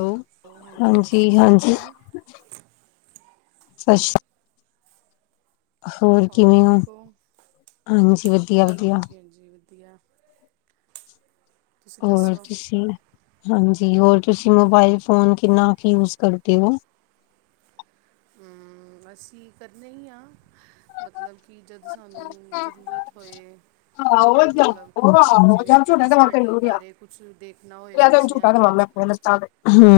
Hello. ਹਾਂਜੀ ਸਤਿ ਸ਼੍ਰੀ ਅਕਾਲ ਹਾਂਜੀ-ਹਾਂਜੀ ਜੀ ਸਤਿ ਸ਼੍ਰੀ ਹੋਰ ਕਿਵੇਂ ਹੋ ਹਾਂਜੀ ਵਧੀਆ ਵਧੀਆ ਹਾਂਜੀ [inaudible] ਹੋਰ ਦੱਸੋ ਤੁਸੀਂ ਹਾਂਜ ਜੀ ਹੋਰ ਤੁਸੀਂ ਮੋਬਾਇਲ ਫੋਨ ਕਿੰਨਾ ਕ ਯੂਸ ਕਰਦੇ ਓ ਹਮਮ ਅਸੀ ਕਰਨੇਈ ਆ ਮਤਲਬ ਕੀ ਜਦ ਸਾਨੂੰ ਜ਼ਰੂਰਤ ਹੋਏ ਮਤਲਬ ਜਿਵੇਂ ਕਦੀ ਸਟੱਡੀ ਬਾਰੇ ਕੁਛ ਦੇਖਣਾ ਹੋਏ ਬੱਚਿਆਂ ਦੀ ਜਾ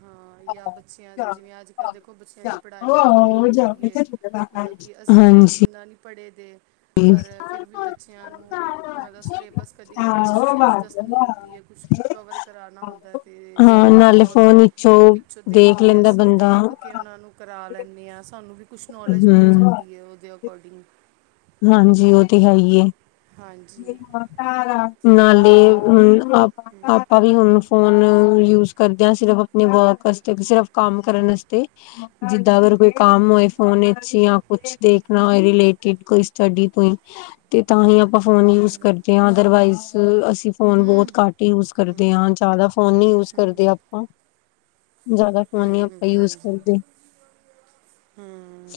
ਹਾਂ ਜਾਂ ਬੱਚਿਆਂ ਦੀ ਜਿਵੇਂ ਅੱਜ ਦੇਖੋ ਬੱਚਿਆਂ ਦੀ ਪੜ੍ਹਾਈ ਵੀ ਥੋੜ੍ਹੀ ਹੋਈ ਹੂੰ-ਹੂੰ। [unintelligible] ਹਾਂਜੀ ਇੰਨਾ ਨਹੀਂ ਪੜ੍ਹੇ ਦੇ ਪਰ ਫਿਰ ਵੀ ਬੱਚਿਆਂ ਨੂੰ ਉਹਨਾਂ ਦਾ ਸਿਲੇਬਸ ਕਦੀ ਕਦੀ ਕੁਛ ਚੀਜ਼ ਦੱਸਣੀ ਹੁੰਦੀ ਏ ਕੁਛ ਕਵਰ ਕਰਾਣਾ ਹੁੰਦਾ ਤੇ ਹਾਂ ਸਾਨੂੰ ਨਾਲੇ ਫੋਨ ਵਿੱਚੋਂ ਵਿੱਚੋ ਦੇਖ ਕੇ ਲੈਂਦਾ ਅਸੀਂ ਬੰਦਾ ਦੇਖ ਕਿ ਉਹਨਾਂ ਨੂੰ ਕਰਾ ਲੈਂਨੇ ਆ ਸਾਨੂੰ ਵੀ ਕੁਛ ਨੌਲੇਜ ਮਿਲ ਹੂੰ ਜਾਂਦੀ ਏ ਉਹਦੇ ਅਕੋਡਿੰਗ ਹਾਂਜੀ ਉਹ ਤੇ ਈ ਏ ਹਾਂਜੀ ਨਾਲੇ ਔਰ ਹੁਨ ਆ ਆਪਾ ਵੀ ਹੁਨ ਫੋਨ ਯੂਜ ਕਰਦਿਆਂ ਸਿਰਫ ਆਪਣੇ ਵਰਕ ਅਸਤੇ ਸਿਰਫ ਕੰਮ ਕਰਨ ਅਸਤੇ ਅਗਰ ਕੋਈ ਕੰਮ ਹੋਏ ਫੋਨ ਆ ਕੁਛ ਦੇਖਣਾ ਹੋਏ ਰੀਲੇਟਿਡ ਕੋਈ ਸਟੱਈ ਤੋਈ ਤੇ ਤਾਂ ਹੀ ਆਪਾਂ ਫੋਨ ਯੂਸ ਕਰਦੇ ਆ ਅਦਰਵਾਈਸ ਅਸੀ ਫੋਨ ਬਹੁਤ ਘੱਟ ਯੂਸ ਕਰਦੇ ਆ ਜਾਦਾ ਫੋਨ ਨੀ ਯੂਸ ਕਰਦੇ ਆਪਾਂ ਜ਼ਿਆਦਾ ਫੋਨ ਨੀ ਹਮ ਹਮ ਆਪਾਂ ਯੂਜ ਹਾਂਜੀ ਕਰਦੇ ਹਮ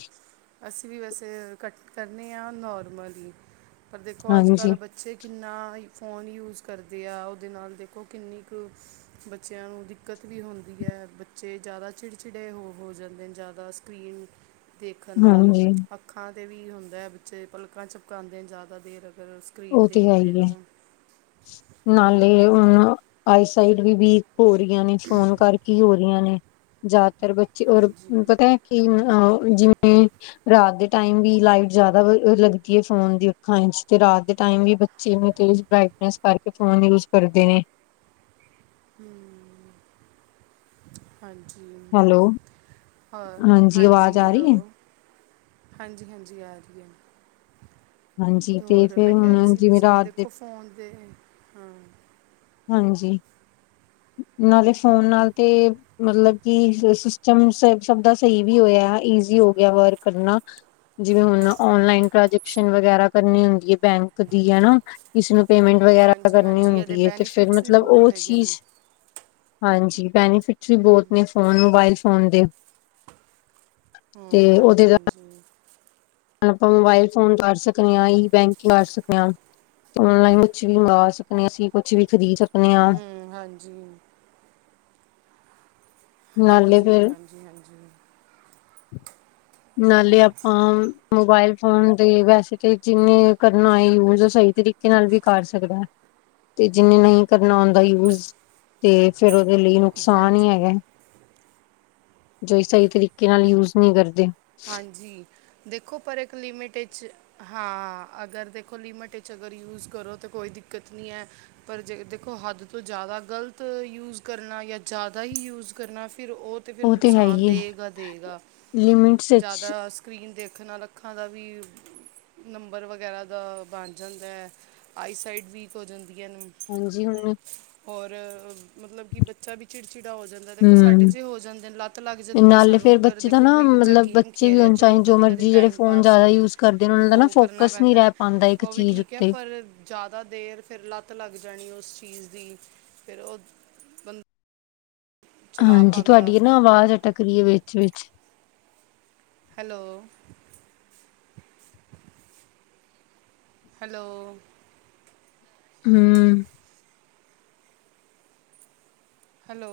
ਅਸੀਂ ਵੀ ਵੈਸੇ ਕਰਨੇ ਆ ਨੋਰਮਲੀ ਪਰ ਦੇਖੋ ਅਜ ਹਾਂਜੀ ਕੱਲ੍ਹ ਬੱਚੇ ਕਿੰਨਾ ਫ਼ੋਨ ਯੂਸ ਕਰਦੇ ਆ ਉਹਦੇ ਨਾਲ ਦੇਖੋ ਕਿੰਨੀ ਕੂ ਬੱਚਿਆ ਬੱਚੇ ਜ਼ਾਦਾ ਚਿੜਚਿੜੇ ਹੋ ਹੋ ਜਾਂਦੇ ਨੇ ਜ਼ਿਆਦਾ ਸਕਰੀਨ ਦੇਖਣ ਨਾਲ ਹਾਂਜੀ ਅੱਖਾਂ ਏ ਵੀ ਹੁੰਦਾ ਐ ਬੱਚੇ ਪਲਕਾਂ ਚਿਪਕਾਉਂਦੇ ਨੇ ਜ਼ਿਆਦਾ ਦੇਰ ਫਿਰ ਸਕਰੀਨ ਉਹ ਤੇ ਦੇਖ ਹੈ ਹੀ ਹੈ ਰੇਨੋ ਨਾਲੇ ਉਹਨੂੰ ਸਾਈਡ ਵੀ ਬੀ ਹੋਰੀਆਂ ਨੇ ਫੋਨ ਕਰਕੀ ਹੋਰ [unintelligible] ਨੇ ਜਾ ਪਰ ਬੱਚੇ ਓਰ ਹਾਂਜੀ ਪਤਾ ਐ ਕੀ ਜਿਵੇਂ ਰਾਤ ਦੇ ਟਾਈਮ ਵੀ ਲਾਈਟ ਜ਼ਿਆਦਾ ਲੱਗਦੀ ਹੈ ਫੋਨ ਦੀ ਅੱਖਾਂ ਇੰਚ ਤੇ ਰਾਤ ਦੇ ਟਾਈਮ ਵੀ ਬੱਚੇ ਨੂੰ ਤੇਰੀ ਬਾਈ ਇਸ ਕਰਕੇ ਫ਼ੋਨ ਯੂਜ ਕਰਦੇ ਨੇ। ਹੂੰ ਹਾਂਜੀ ਹੈਲੋ ਹੋਰ ਆਵਾਜ਼ ਹਾਂਜੀ ਆ ਹੈਲੋ ਰਹੀ ਹੈ ਹਾਂਜੀ, ਹਾਂਜੀ ਆ ਰਹੀ ਹੈ। ਹਾਂਜੀ ਤੇ ਹੋਰ ਫਿਰ ਮੈਂ ਕਹਿ ਰਹੀ ਹੁਣ ਸੀ ਵੀ ਜਿਵੇਂ ਰਾਤ ਦੇ ਦੇਖੋ ਫੋਨ ਦੇ ਹਾਂ। ਹਾਂਜੀ ਨਾਲੇ ਫੋਨ ਨਾਲ ਤੇ ਮਤਲਬ ਕਿ ਸਿਸਟਮ ਸ ਸਭ ਦਾ ਸਹੀ ਵੀ ਹੋਇਆ ਈਜ਼ੀ ਹੋ ਗਿਆ ਵਰਕ ਕਰਨਾ ਜਿਵੇਂ ਹੁਣ ਓਨਲਾਈਨ ਟ੍ਰਾਂਜੈਕਸ਼ਨ ਵਗੈਰਾ ਕਰਨੀ ਹੁੰਦੀ ਹੈ ਬੈਂਕ ਦੀ ਹੈ। ਇਸਨੂੰ ਪੇਮੈਂਟ ਵਗੈਰਾ ਹਾਂਜੀ ਕਰਨੀ ਹਾਂਜੀ ਇਹਦੇ ਹੁੰਦੀ ਹੈ। ਤੇ ਫਿਰ ਬੈਨੀਫਿਟਸ ਵੀ ਮਤਲਬ ਉਹ ਬਹੁਤ ਹੈਗੇ ਚੀਜ਼ ਨੇ ਹਾਂਜੀ। ਬੈਨੀ ਫਿੱਟ ਵੀ ਹੂੰ ਬਹੁਤ ਨੇ ਫੋਨ ਮੋਬਾਇਲ ਫੋਨ ਦੇ। ਤੇ ਹੂੰ ਉਹਦੇ ਹਾਂਜੀ, ਨਾਲ ਹਾਂਜੀ। ਆਪਾਂ ਮੋਬਾਇਲ ਫੋਨ ਕਰ ਸਕਦੇ ਹਾਂ ਇ ਬੈਂਕ ਕਰ ਸਕਦੇ ਹਾਂ ਔਨਲਾਈਨ ਕੁਛ ਵੀ ਮੰਵਾ ਸਕਦੇ ਆ ਅਸੀਂ ਕੁਛ ਵੀ ਖਰੀਦ ਸਕਦੇ ਹਾਂ ਹੂੰ। ਹਾਂਜੀ। ਨਾਲੇ ਹਾਂਜੀ, ਫਿਰ ਹਾਂਜੀ, ਹਾਂਜੀ। ਨਾਲੇ ਆਪਾਂ ਮੋਬਾਇਲ ਫੋਨ ਤੇ ਵੈਸੇ ਤੇ ਜਿੰਨੇ ਕਰਨਾ ਯੂਜ ਉਹ ਸਹੀ ਤਰੀਕੇ ਨਾਲ ਵੀ ਕਰ ਸਕਦਾ ਤੇ ਜਿੰਨੇ ਨਹੀਂ ਕਰਨਾ ਆੁੰਂਦਾ ਯੂਜ ਤੇ ਫਿਰ ਉਹਦੇ ਲਈ ਨੁਕਸਾਨ ਹੀ ਹਾਂਜੀ ਹੈਗਾ। ਜੋ ਸਹੀ ਤਰੀਕੇ ਨਾਲ ਯੂਜ ਨਹੀਂ ਕਰਦੇ। ਹਾਂਜੀ। ਦੇਖੋ ਪਰ ਇੱਕ ਲਿਮਿਟ ਹਾਂ ਅਗਰ ਦੇਖੋ ਲਿਮਟ ਵਿੱਚ ਅਗ ਯੂਜ ਕਰੋ ਤਾਂ ਕੋਈ ਦਿੱਕਤ ਨਹੀਂ ਹੈ ਪਰ ਜੇ ਦੇਖੋ ਹੱਦ ਤੋਂ ਜ਼ਿਆਦਾ ਗਲਤ ਯੂਜ ਕਰਨਾ ਜਾਂ ਜ਼ਿਆਦਾ ਹੀ ਯੂਜ ਕਰਨਾ। ਫਿਰ ਉਹ ਤੇ ਫੇਰ ਨੁਕਸਾਨ ਦੇਗਾ, ਦੇਗਾ। ਲਿਮਿਟਸ ਵਿੱਚ ਦਾ ਸਕਰੀਨ ਦੇਖਣ ਅੱਖਾਂ ਦਾ ਵੀ ਨੰਬਰ ਵਗੈਰਾ ਦਾ ਬਣ ਜਾਂਦਾ ਹੈ ਆਈਸਾਈਡ ਵੀਕ ਹੋ ਜਾਂਦਾ। ਹਾਂਜੀ ਹੁਣ ਔਰ ਮਤਲਬ ਕਿ ਬੱਚਾ ਵੀ ਚਿੜਚਿੜਾ ਹੋ ਜਾਂਦਾ ਦੇਖੋ ਹਮ ਸਾਡੇ ਹੋ ਜਾਂਦੇ ਨੇ ਲੱਤ ਲੱਗ ਜਾਂਦੀ ਹੈ। ਨਾਲੇ ਸਾਨੂੰ ਫੇਰ ਅਗਰ ਬੱਚੇ ਦਾ ਦੇਖੋ ਨਾ ਕੋਈ ਬੱਚਾ ਮਤਲਬ ਗੇਮ ਬੱਚੇ ਵੀ ਖੇਲਿਆ ਹੋਣ ਚਾਹੇ ਚਲੋ ਜੋ ਕਦੀ ਕਦੀ ਮਰਜੀ ਜਿਹੜੇ ਟਾਈਮ ਫੋਨ ਪਾਸ ਜ਼ਿਆਦਾ ਵੀ ਯੂਜ ਕਰਦੇ ਨੇ ਉਹਨਾਂ ਦਾ ਹੋ ਨਾ ਕਰਨਾ ਫੋਕਸ ਨਹੀਂ ਪੈਂਦਾ ਰਹਿ ਪਾਉਂਦਾ ਇੱਕ ਉਹ ਵੀ ਚੀਜ਼ ਠੀਕ ਹੈ ਉੱਤੇ ਪਰ ਜ਼ਿਆਦਾ ਦੇਰ ਫਿਰ ਲੱਤ ਲੱਗ ਜਾਣੀ ਉਸ ਚੀਜ਼ ਦੀ ਫਿਰ ਉਹ ਬੰਦਾ ਹਾਂਜੀ। ਤੁਹਾਡੀ ਆ ਨਾ ਆਵਾਜ਼ ਅਟਕ ਰਹੀ ਹੈ ਵਿੱਚ ਵਿੱਚ ਹੈਲੋ। ਹੈਲੋ, ਹੂੰ, ਹੈਲੋ,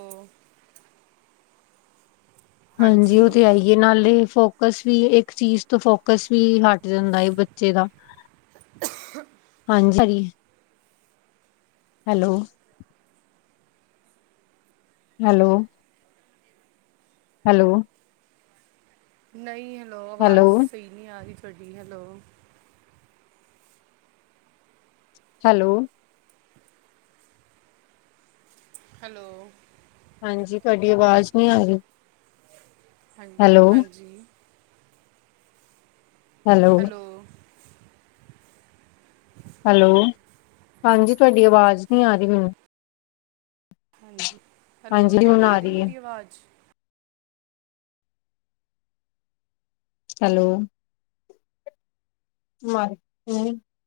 ਹਾਂਜੀ ਉਹ ਤੇ ਆਈਏ ਨਾਲੇ, ਫੋਕਸ ਵੀ ਇੱਕ ਚੀਜ਼ ਤੋਂ ਫੋਕਸ ਵੀ ਹਟ ਜਾਂਦਾ ਹੈ ਬੱਚੇ ਦਾ [unintelligible] ਹਾਂਜੀ ਸ ਹੈਲੋ, ਹੈਲੋ, ਹੈਲੋ, ਨਹੀਂ, ਲੋ ਆਵਾਜ਼ ਹੈਲੋ ਸਹੀ ਨੀ ਆ ਰਹੀ, ਵਡੀ ਹੈਲੋ, ਹੈਲੋ, ਹੈਲੋ, ਹਾਂਜੀ ਤੁਹਾਡੀ ਅਵਾਜ਼ ਨੀ ਆਦੀ, ਹਾਂਜੀ-ਹਾਂਜੀ, ਹੈਲੋ, ਹੈਲੋ, ਹਾਂਜੀ ਤੁਹਾਡੀ ਅਵਾਜ਼ ਨੀ ਆ ਰਹੀ ਮੈਨੂੰ ਹਾਂਜੀ, ਹੈਲੋ ਹਾਂਜੀ ਹੁਣ ਤੁਹਾਨੂੰ ਆ ਰਹੀ ਹੈ ਮੇਰੀ ਆਵਾਜ਼ ਹੈਲੋ,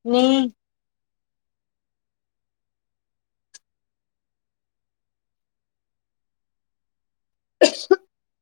ਨਹੀਂ। [unintelligible]